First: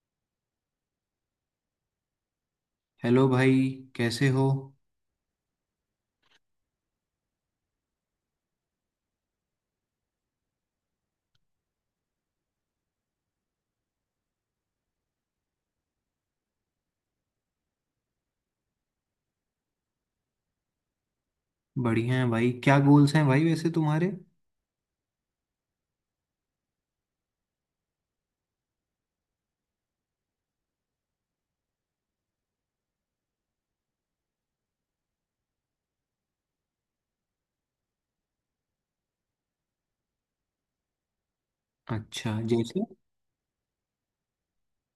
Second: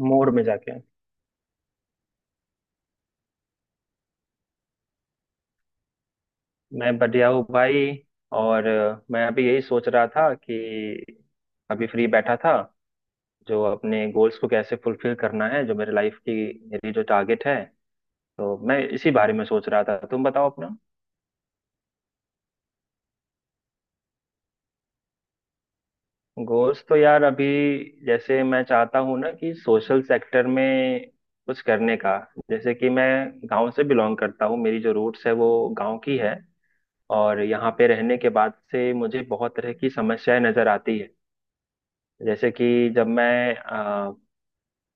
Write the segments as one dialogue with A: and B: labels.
A: मोड़ में जाके।
B: हेलो भाई। कैसे हो।
A: मैं बढ़िया हूँ भाई। और मैं अभी यही सोच रहा था कि अभी फ्री बैठा था, जो अपने गोल्स को कैसे फुलफिल करना है, जो मेरे लाइफ की मेरी जो टारगेट है। तो मैं इसी बारे में सोच रहा था, तुम बताओ अपना।
B: बढ़िया है भाई। क्या गोल्स हैं भाई वैसे तुम्हारे।
A: गोल्स तो यार अभी जैसे मैं चाहता हूँ ना कि सोशल सेक्टर में कुछ करने का। जैसे कि मैं गांव से बिलोंग करता हूँ, मेरी जो रूट्स है वो गांव की है। और यहाँ पे रहने के बाद से मुझे बहुत तरह की समस्याएं नजर आती है।
B: अच्छा,
A: जैसे
B: जैसे।
A: कि जब मैं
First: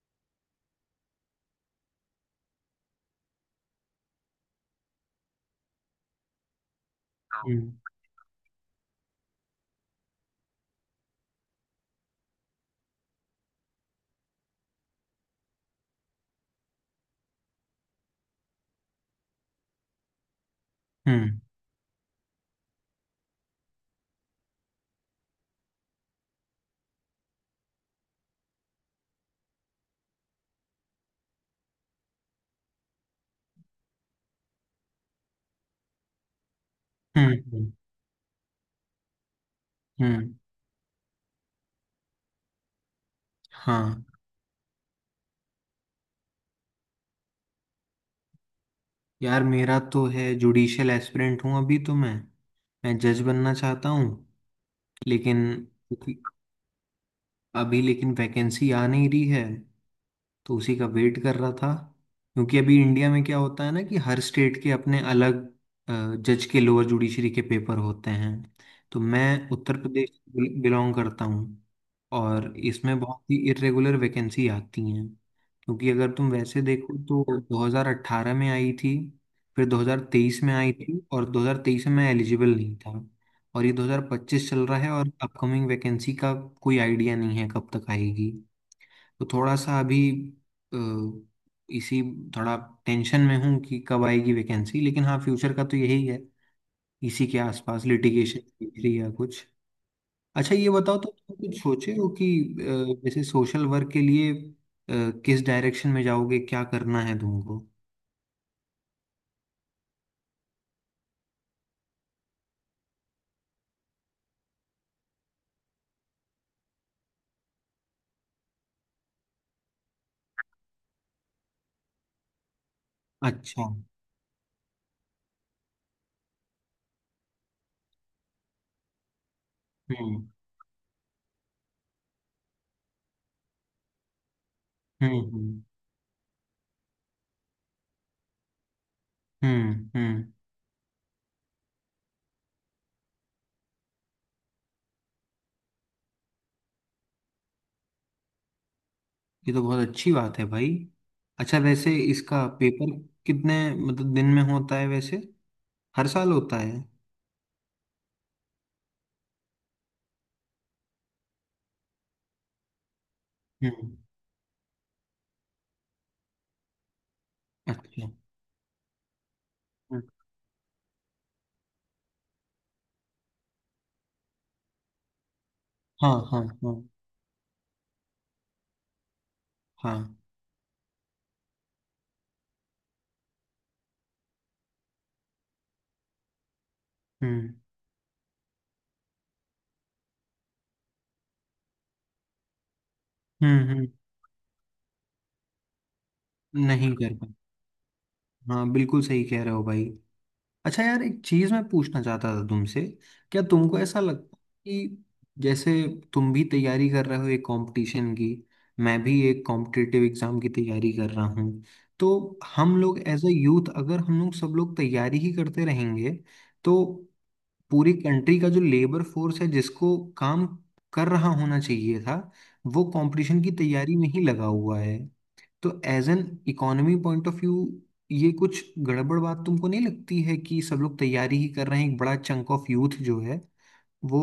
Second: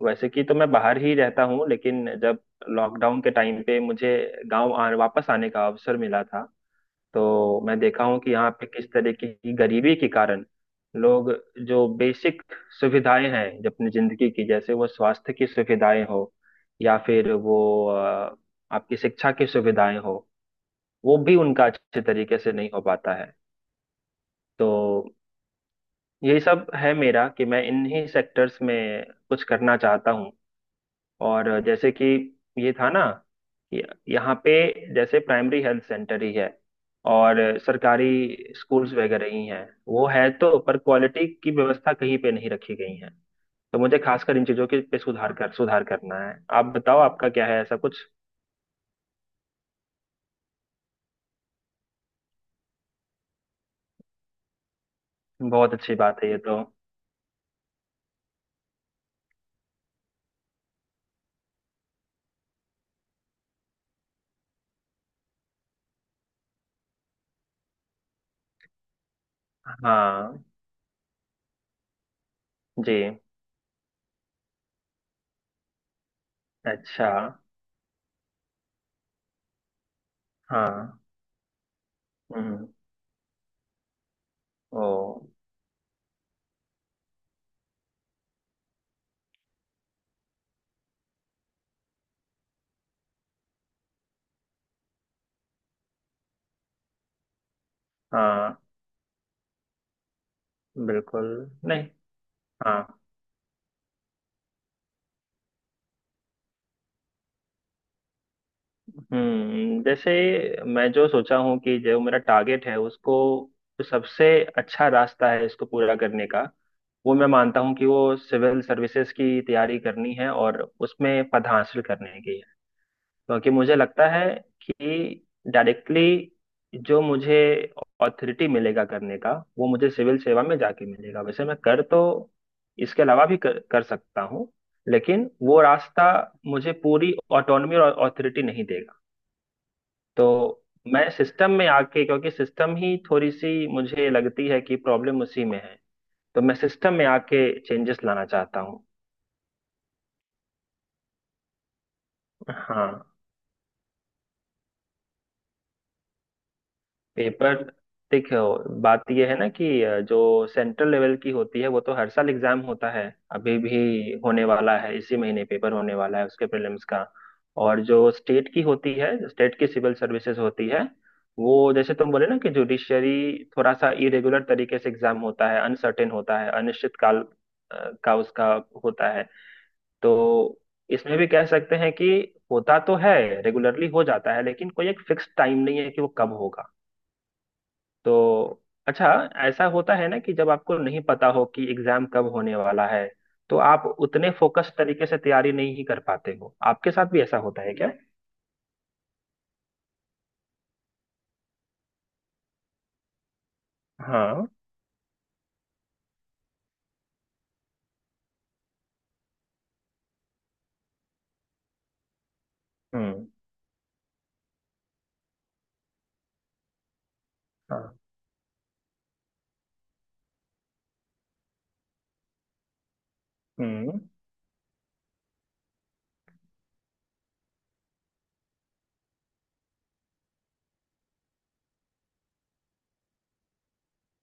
A: वैसे कि तो मैं बाहर ही रहता हूँ, लेकिन जब लॉकडाउन के टाइम पे मुझे गांव वापस आने का अवसर मिला था। तो
B: हम्म।
A: मैं देखा हूँ कि यहाँ पे किस तरीके की गरीबी के कारण लोग जो बेसिक सुविधाएं हैं जो अपनी जिंदगी की, जैसे वो स्वास्थ्य की सुविधाएं हो या फिर वो आपकी शिक्षा की सुविधाएं हो, वो भी
B: हम्म।
A: उनका अच्छे तरीके से नहीं हो पाता है। तो यही सब है मेरा कि मैं इन्हीं सेक्टर्स में कुछ करना चाहता हूँ। और जैसे कि ये था ना कि यहाँ पे जैसे प्राइमरी हेल्थ सेंटर ही है, और
B: हम्म।
A: सरकारी स्कूल्स वगैरह ही हैं, वो है
B: हम्म।
A: तो पर क्वालिटी की व्यवस्था कहीं पे नहीं रखी गई है। तो मुझे
B: हाँ।
A: खासकर इन चीजों के पे सुधार करना है। आप बताओ आपका क्या है ऐसा कुछ?
B: यार, मेरा तो है, जुडिशियल एस्पिरेंट हूँ अभी तो, मैं जज बनना चाहता हूँ। लेकिन
A: बहुत अच्छी बात है ये तो।
B: अभी, लेकिन वैकेंसी आ नहीं रही है। तो उसी का वेट कर रहा था। क्योंकि अभी इंडिया में क्या होता है ना, कि हर स्टेट के अपने अलग जज के, लोअर जुडिशरी के पेपर होते हैं। तो मैं उत्तर प्रदेश
A: हाँ,
B: बिलोंग करता हूँ। और
A: जी,
B: इसमें बहुत ही इरेगुलर वैकेंसी आती हैं। क्योंकि अगर तुम वैसे देखो
A: अच्छा,
B: तो 2018 में आई थी, फिर 2023 में आई थी,
A: हाँ,
B: और 2023 में मैं एलिजिबल
A: हम्म,
B: नहीं था। और ये 2025 चल रहा है,
A: ओ,
B: और अपकमिंग वैकेंसी का कोई आइडिया नहीं है कब तक आएगी। तो थोड़ा सा अभी अ, इसी, थोड़ा टेंशन में हूँ कि कब आएगी वैकेंसी। लेकिन हाँ, फ्यूचर का तो यही है, इसी के आसपास
A: हाँ,
B: लिटिगेशन या कुछ। अच्छा ये बताओ, तो
A: बिल्कुल,
B: तुम कुछ
A: नहीं,
B: सोचे हो कि
A: हाँ,
B: जैसे सोशल वर्क के लिए किस डायरेक्शन में जाओगे, क्या करना है तुमको।
A: हम्म, जैसे मैं जो सोचा हूँ कि जो मेरा टारगेट है उसको, जो सबसे अच्छा रास्ता है इसको पूरा करने का, वो मैं मानता हूँ कि वो सिविल सर्विसेज की तैयारी करनी है और उसमें पद हासिल करने की है। क्योंकि
B: अच्छा।
A: मुझे लगता है कि डायरेक्टली जो मुझे ऑथोरिटी मिलेगा करने का, वो मुझे सिविल
B: हम्म।
A: सेवा में जाके मिलेगा। वैसे मैं कर तो इसके अलावा भी कर सकता हूँ,
B: हम्म।
A: लेकिन वो
B: हम्म।
A: रास्ता मुझे पूरी ऑटोनॉमी और ऑथोरिटी नहीं देगा।
B: हम्म। हम्म।
A: तो मैं सिस्टम में आके, क्योंकि सिस्टम ही थोड़ी सी मुझे लगती है कि प्रॉब्लम उसी में है, तो मैं सिस्टम में आके चेंजेस लाना चाहता हूँ।
B: ये तो बहुत अच्छी बात है भाई। अच्छा वैसे इसका पेपर
A: हाँ,
B: कितने, मतलब दिन में होता है वैसे, हर साल होता है।
A: पेपर। देखो बात यह है ना कि जो सेंट्रल लेवल की होती है वो तो हर साल एग्जाम होता है। अभी
B: हम्म।
A: भी होने वाला है, इसी महीने पेपर होने वाला है उसके प्रीलिम्स का। और
B: अच्छा।
A: जो स्टेट की होती है, स्टेट की सिविल
B: हाँ।
A: सर्विसेज होती है, वो जैसे तुम बोले ना कि जुडिशरी थोड़ा सा इरेगुलर तरीके से एग्जाम होता है, अनसर्टेन
B: हाँ।
A: होता
B: हाँ।
A: है, अनिश्चित काल का उसका होता है। तो
B: हाँ।
A: इसमें भी कह सकते हैं कि होता तो है, रेगुलरली हो जाता है, लेकिन कोई एक फिक्स टाइम नहीं है कि वो कब होगा।
B: हम्म।
A: तो अच्छा, ऐसा होता है ना कि जब आपको नहीं पता हो कि एग्जाम कब होने वाला है, तो
B: हम्म।
A: आप
B: हम्म।
A: उतने फोकस तरीके से तैयारी नहीं कर पाते हो। आपके
B: नहीं
A: साथ
B: कर
A: भी
B: पा
A: ऐसा होता है क्या?
B: हाँ, बिल्कुल सही कह रहे हो भाई। अच्छा यार, एक चीज मैं पूछना चाहता था तुमसे। क्या तुमको ऐसा लगता
A: हाँ,
B: है कि जैसे, तुम भी तैयारी कर रहे हो एक कंपटीशन की, मैं भी एक कॉम्पिटिटिव एग्जाम की तैयारी कर रहा हूँ। तो हम लोग एज
A: हम्म,
B: अ यूथ, अगर हम लोग सब लोग तैयारी ही करते रहेंगे, तो पूरी
A: हाँ,
B: कंट्री का जो लेबर फोर्स है जिसको काम कर रहा होना चाहिए था, वो कंपटीशन की तैयारी
A: हम्म,
B: में ही लगा हुआ है। तो as an economy point of view, ये कुछ गड़बड़ बात तुमको नहीं लगती है कि सब लोग तैयारी ही कर रहे हैं, एक बड़ा चंक ऑफ यूथ जो है वो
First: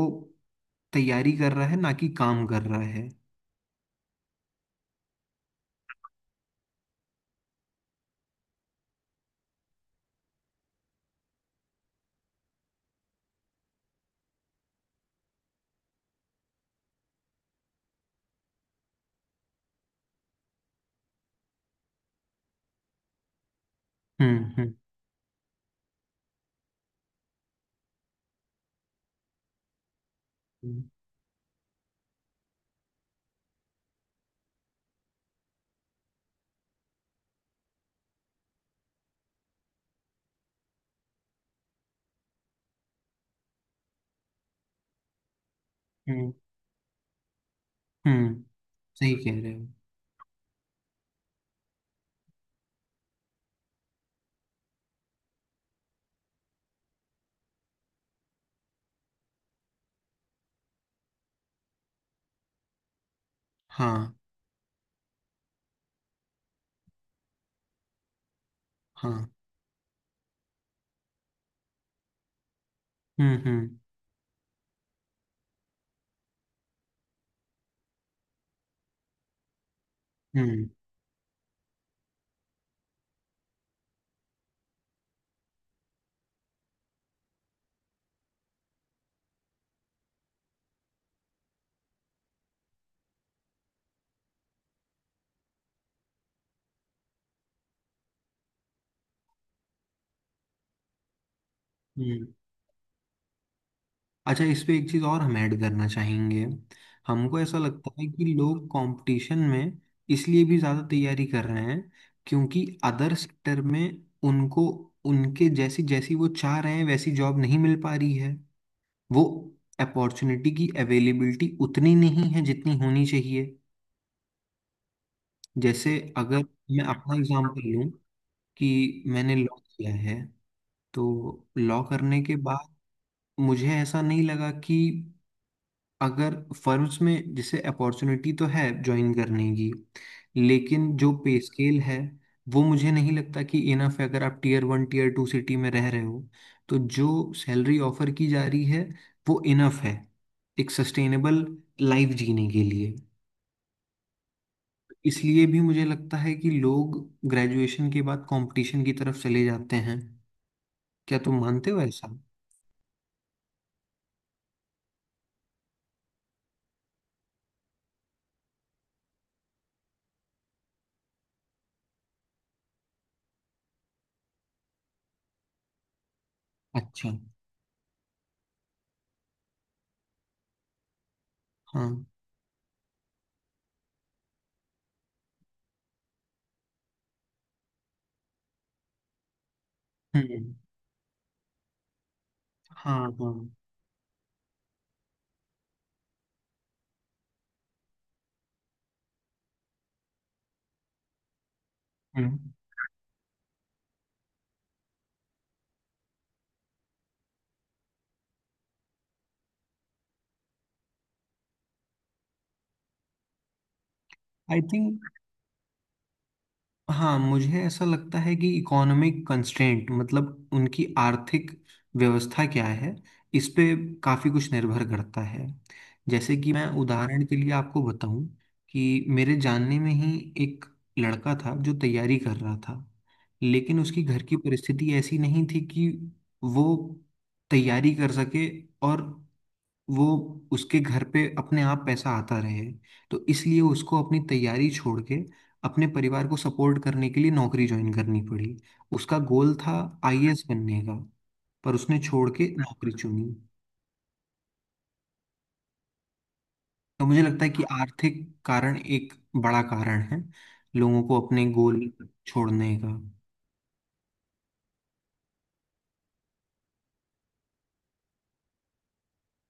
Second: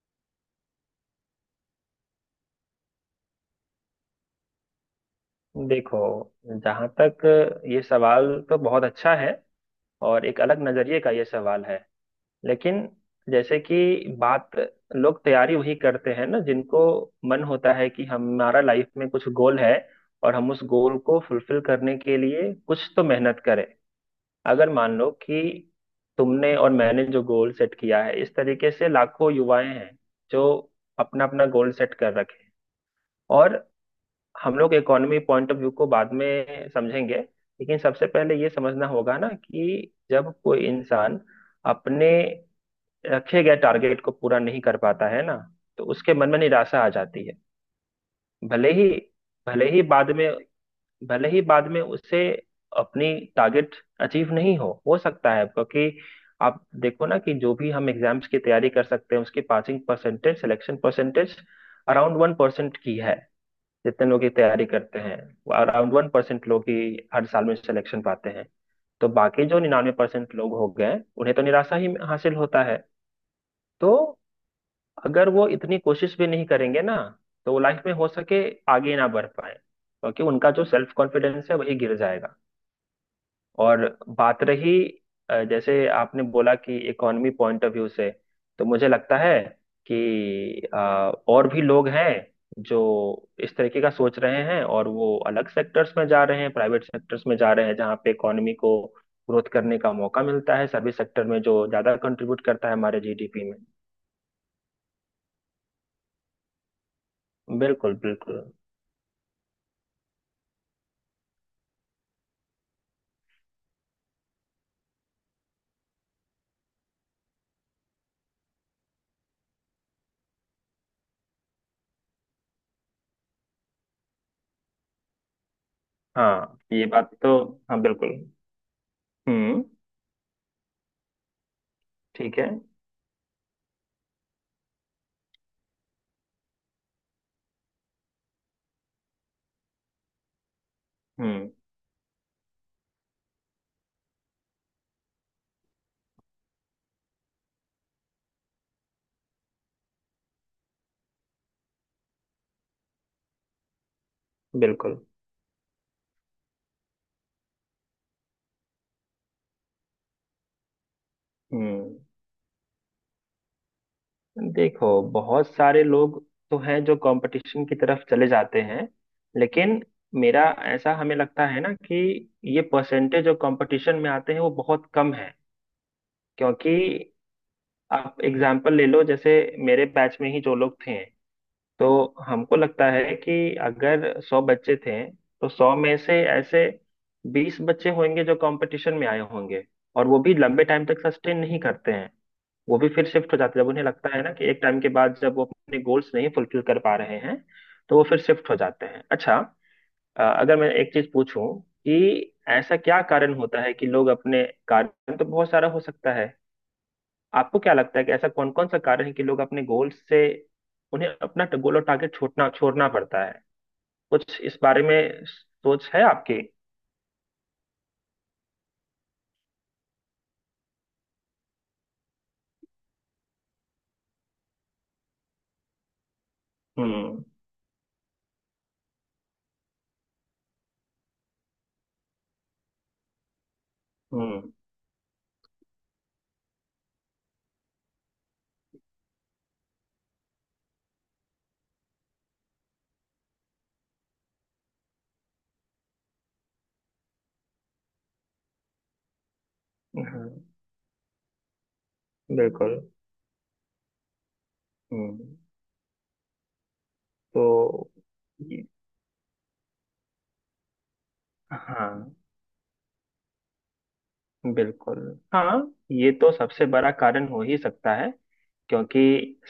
B: तैयारी कर रहा है ना कि काम कर रहा है।
A: देखो जहाँ तक ये सवाल तो बहुत अच्छा है और एक अलग नजरिए का ये सवाल है। लेकिन जैसे कि बात लोग तैयारी वही करते हैं ना जिनको मन होता है कि हमारा लाइफ में कुछ गोल है, और हम उस गोल को फुलफिल करने के लिए कुछ तो मेहनत करें।
B: हम्म।
A: अगर
B: हम्म।
A: मान लो कि तुमने और मैंने जो गोल सेट किया है, इस तरीके से लाखों युवाएं हैं जो
B: हम्म।
A: अपना अपना गोल सेट कर रखे हैं। और हम लोग इकोनॉमी पॉइंट ऑफ व्यू को बाद में समझेंगे, लेकिन सबसे पहले ये समझना होगा ना कि जब कोई इंसान अपने रखे गए टारगेट को पूरा नहीं कर पाता है ना, तो उसके मन
B: हम्म।
A: में निराशा आ जाती है।
B: हम्म,
A: भले ही
B: सही कह रहे हो।
A: भले ही बाद में भले ही बाद में उसे अपनी टारगेट अचीव नहीं हो सकता है। क्योंकि आप देखो ना कि जो भी हम एग्जाम्स की तैयारी कर सकते हैं उसकी passing percentage, selection percentage around 1% की है। जितने
B: हाँ।
A: लोग की तैयारी करते हैं, अराउंड 1% लोग ही हर साल में सिलेक्शन पाते हैं। तो
B: हाँ।
A: बाकी जो 99% लोग हो गए, उन्हें तो निराशा ही हासिल होता है।
B: हम्म। हम्म।
A: तो अगर वो इतनी कोशिश भी नहीं करेंगे ना, तो वो लाइफ में हो सके आगे ना बढ़ पाए, क्योंकि उनका जो
B: हम्म।
A: सेल्फ कॉन्फिडेंस है वही गिर जाएगा। और बात रही, जैसे आपने बोला कि इकोनॉमी पॉइंट ऑफ व्यू से, तो मुझे लगता है कि और भी लोग हैं जो इस तरीके का सोच रहे हैं, और वो अलग सेक्टर्स में जा रहे हैं, प्राइवेट सेक्टर्स में जा रहे हैं, जहाँ पे इकोनॉमी को ग्रोथ करने का मौका मिलता है। सर्विस सेक्टर में जो ज्यादा
B: हम्म।
A: कंट्रीब्यूट करता है हमारे जीडीपी में।
B: अच्छा इस पे एक चीज़ और हम ऐड करना चाहेंगे। हमको ऐसा लगता
A: बिल्कुल,
B: है कि
A: बिल्कुल।
B: लोग कंपटीशन में इसलिए भी ज़्यादा तैयारी कर रहे हैं, क्योंकि अदर सेक्टर में उनको, उनके जैसी जैसी वो चाह रहे हैं वैसी जॉब नहीं मिल पा रही है। वो अपॉर्चुनिटी की अवेलेबिलिटी उतनी नहीं है जितनी होनी चाहिए। जैसे, अगर
A: हाँ,
B: मैं
A: ये बात
B: अपना
A: तो।
B: एग्जांपल
A: हाँ,
B: लूं
A: बिल्कुल।
B: कि मैंने लॉ
A: हम्म,
B: किया है, तो लॉ करने के
A: ठीक है,
B: बाद मुझे ऐसा नहीं लगा कि अगर फर्म्स में, जैसे अपॉर्चुनिटी तो है ज्वाइन करने की, लेकिन जो पे
A: हम्म,
B: स्केल है, वो मुझे नहीं लगता कि इनफ है, अगर आप tier one tier two city में रह रहे हो। तो जो सैलरी ऑफर की जा रही है वो इनफ है एक सस्टेनेबल लाइफ जीने के लिए।
A: बिल्कुल,
B: इसलिए भी मुझे लगता है कि लोग ग्रेजुएशन के बाद कंपटीशन की तरफ चले जाते हैं। क्या तुम मानते हो
A: हम्म,
B: ऐसा।
A: देखो बहुत सारे लोग तो हैं जो कंपटीशन की तरफ चले जाते हैं, लेकिन मेरा ऐसा हमें लगता है ना कि ये परसेंटेज जो कंपटीशन में आते हैं वो बहुत कम है। क्योंकि
B: अच्छा।
A: आप एग्जाम्पल ले लो, जैसे मेरे बैच में ही जो लोग थे, तो
B: हाँ।
A: हमको लगता है कि अगर 100 बच्चे थे तो 100 में से ऐसे 20 बच्चे होंगे जो कंपटीशन में आए होंगे। और वो भी
B: हम्म।
A: लंबे टाइम तक सस्टेन नहीं करते हैं, वो भी
B: हाँ।
A: फिर
B: हाँ।
A: शिफ्ट हो जाते हैं जब उन्हें लगता है ना कि एक टाइम के बाद जब वो अपने गोल्स नहीं फुलफिल कर पा रहे हैं, तो वो फिर शिफ्ट हो जाते हैं। अच्छा, अगर मैं एक चीज पूछूं कि ऐसा क्या कारण होता है कि लोग अपने, कारण तो बहुत सारा हो सकता है, आपको क्या लगता है कि ऐसा कौन कौन सा कारण है कि लोग अपने गोल से, उन्हें अपना गोल और टारगेट छोड़ना छोड़ना पड़ता है, कुछ इस
B: आई
A: बारे
B: थिंक,
A: में सोच है आपकी?
B: हाँ मुझे ऐसा लगता है कि इकोनॉमिक कंस्ट्रेंट, मतलब उनकी आर्थिक व्यवस्था क्या है इस पे काफ़ी कुछ निर्भर करता है। जैसे कि मैं
A: हम्म,
B: उदाहरण के लिए आपको बताऊं, कि मेरे जानने में ही एक लड़का था जो तैयारी कर रहा था, लेकिन उसकी घर की
A: हम्म,
B: परिस्थिति ऐसी नहीं थी कि वो तैयारी कर सके, और वो, उसके घर पे अपने आप पैसा आता रहे। तो इसलिए उसको अपनी तैयारी छोड़ के अपने परिवार को सपोर्ट करने के लिए नौकरी ज्वाइन करनी पड़ी। उसका गोल था
A: हाँ,
B: आईएएस बनने का, पर उसने छोड़ के
A: बिल्कुल,
B: नौकरी चुनी।
A: हम्म,
B: तो मुझे लगता है कि
A: तो
B: आर्थिक
A: ये-
B: कारण एक बड़ा कारण है लोगों को अपने गोल
A: हाँ,
B: छोड़ने का।
A: बिल्कुल। हाँ, ये तो सबसे बड़ा कारण हो ही सकता है। क्योंकि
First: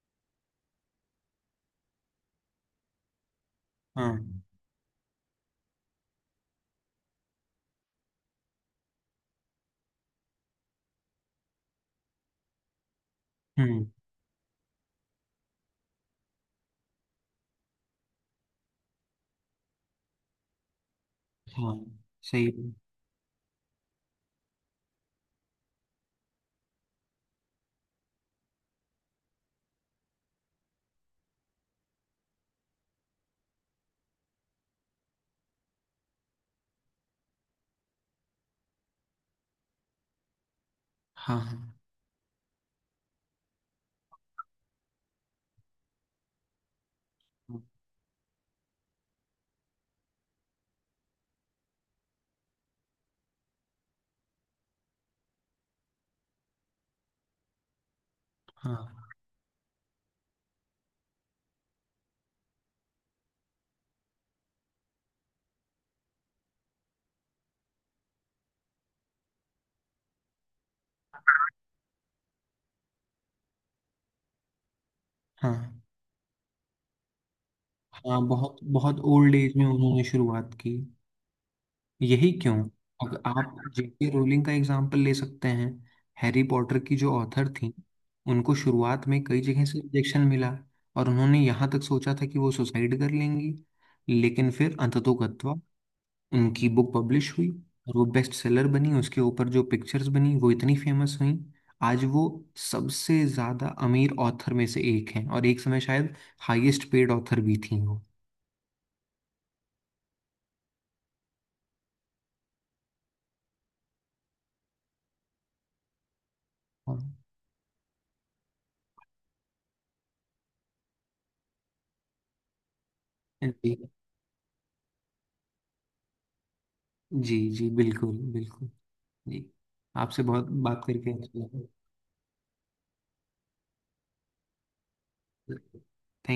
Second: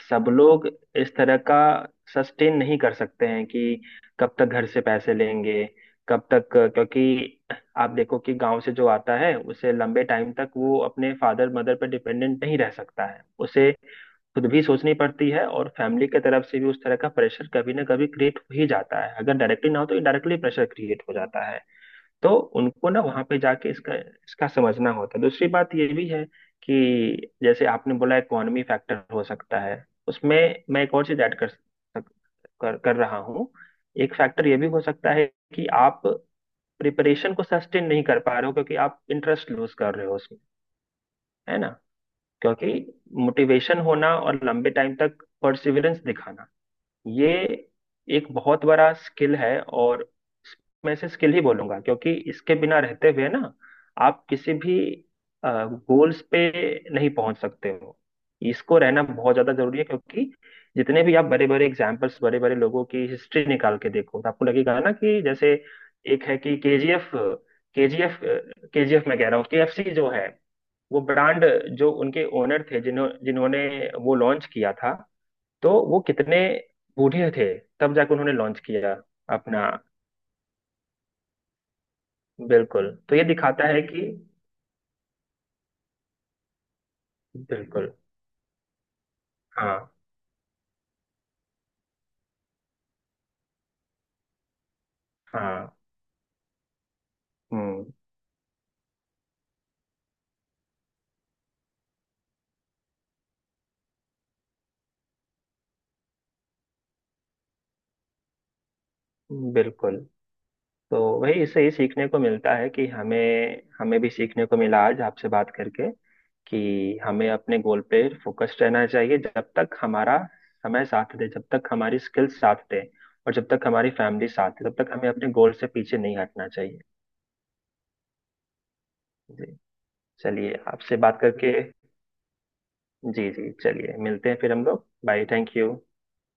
A: सब लोग इस तरह का सस्टेन नहीं कर सकते हैं कि
B: हाँ।
A: कब तक घर से पैसे लेंगे, कब तक, क्योंकि आप देखो कि गांव से जो आता है उसे लंबे टाइम तक वो अपने फादर मदर पर डिपेंडेंट नहीं रह सकता है। उसे
B: हम्म।
A: खुद भी सोचनी पड़ती है, और फैमिली के तरफ से भी उस तरह का प्रेशर कभी ना कभी क्रिएट हो ही जाता है, अगर डायरेक्टली ना हो तो इनडायरेक्टली प्रेशर क्रिएट हो जाता है।
B: हाँ।
A: तो
B: सही है।
A: उनको ना वहां पे जाके इसका इसका समझना होता है। दूसरी बात ये भी है कि जैसे आपने बोला इकोनॉमी फैक्टर हो सकता है उसमें, मैं एक और चीज ऐड कर रहा हूँ। एक फैक्टर ये भी हो सकता है कि आप प्रिपरेशन को सस्टेन नहीं कर पा रहे हो क्योंकि आप इंटरेस्ट लूज कर रहे हो उसमें,
B: हाँ।
A: है ना?
B: हाँ।
A: क्योंकि मोटिवेशन होना और लंबे टाइम तक परसिवरेंस दिखाना, ये एक बहुत बड़ा स्किल है। और मैं इसे स्किल ही बोलूंगा, क्योंकि इसके बिना रहते हुए ना आप किसी भी गोल्स पे नहीं पहुंच सकते हो। इसको रहना
B: हाँ।
A: बहुत ज्यादा जरूरी है। क्योंकि जितने भी आप बड़े बड़े एग्जाम्पल्स, बड़े बड़े लोगों की हिस्ट्री निकाल के देखो तो आपको लगेगा ना कि जैसे एक है कि केजीएफ, केजीएफ केजीएफ मैं कह रहा हूँ, केएफसी जो है, वो ब्रांड, जो उनके ओनर थे जिन्होंने वो लॉन्च किया था। तो
B: हाँ।
A: वो कितने बूढ़े थे, तब जाकर
B: हाँ,
A: उन्होंने
B: बहुत
A: लॉन्च किया
B: बहुत ओल्ड एज में
A: अपना।
B: उन्होंने शुरुआत की। यही क्यों,
A: बिल्कुल, तो
B: अगर
A: ये
B: आप
A: दिखाता है कि
B: जेके रोलिंग का एग्जाम्पल ले सकते हैं। हैरी पॉटर की जो ऑथर थी,
A: बिल्कुल,
B: उनको शुरुआत में कई जगह से
A: हाँ
B: रिजेक्शन मिला, और उन्होंने यहाँ तक सोचा था कि वो सुसाइड कर लेंगी। लेकिन फिर अंततोगत्वा
A: हाँ,
B: उनकी बुक पब्लिश हुई,
A: हम्म,
B: और वो बेस्ट सेलर बनी, उसके ऊपर जो पिक्चर्स बनी वो इतनी फेमस हुई। आज वो सबसे ज़्यादा अमीर ऑथर में से एक हैं, और एक समय शायद हाईएस्ट पेड ऑथर भी थी वो।
A: बिल्कुल, तो वही इससे ही सीखने को मिलता है कि हमें, हमें भी सीखने को मिला आज आपसे बात करके, कि
B: हाँ।
A: हमें अपने गोल पे फोकस्ड रहना चाहिए जब तक हमारा समय साथ दे, जब तक हमारी स्किल्स साथ दे, और जब तक
B: जी।
A: हमारी फैमिली साथ दे, तब तक हमें अपने गोल से पीछे नहीं हटना चाहिए।
B: जी जी बिल्कुल बिल्कुल। जी।
A: जी,
B: आपसे बहुत
A: चलिए
B: बात
A: आपसे
B: करके
A: बात करके,
B: अच्छा
A: जी जी चलिए मिलते हैं फिर हम लोग। बाय, थैंक
B: लगा।
A: यू।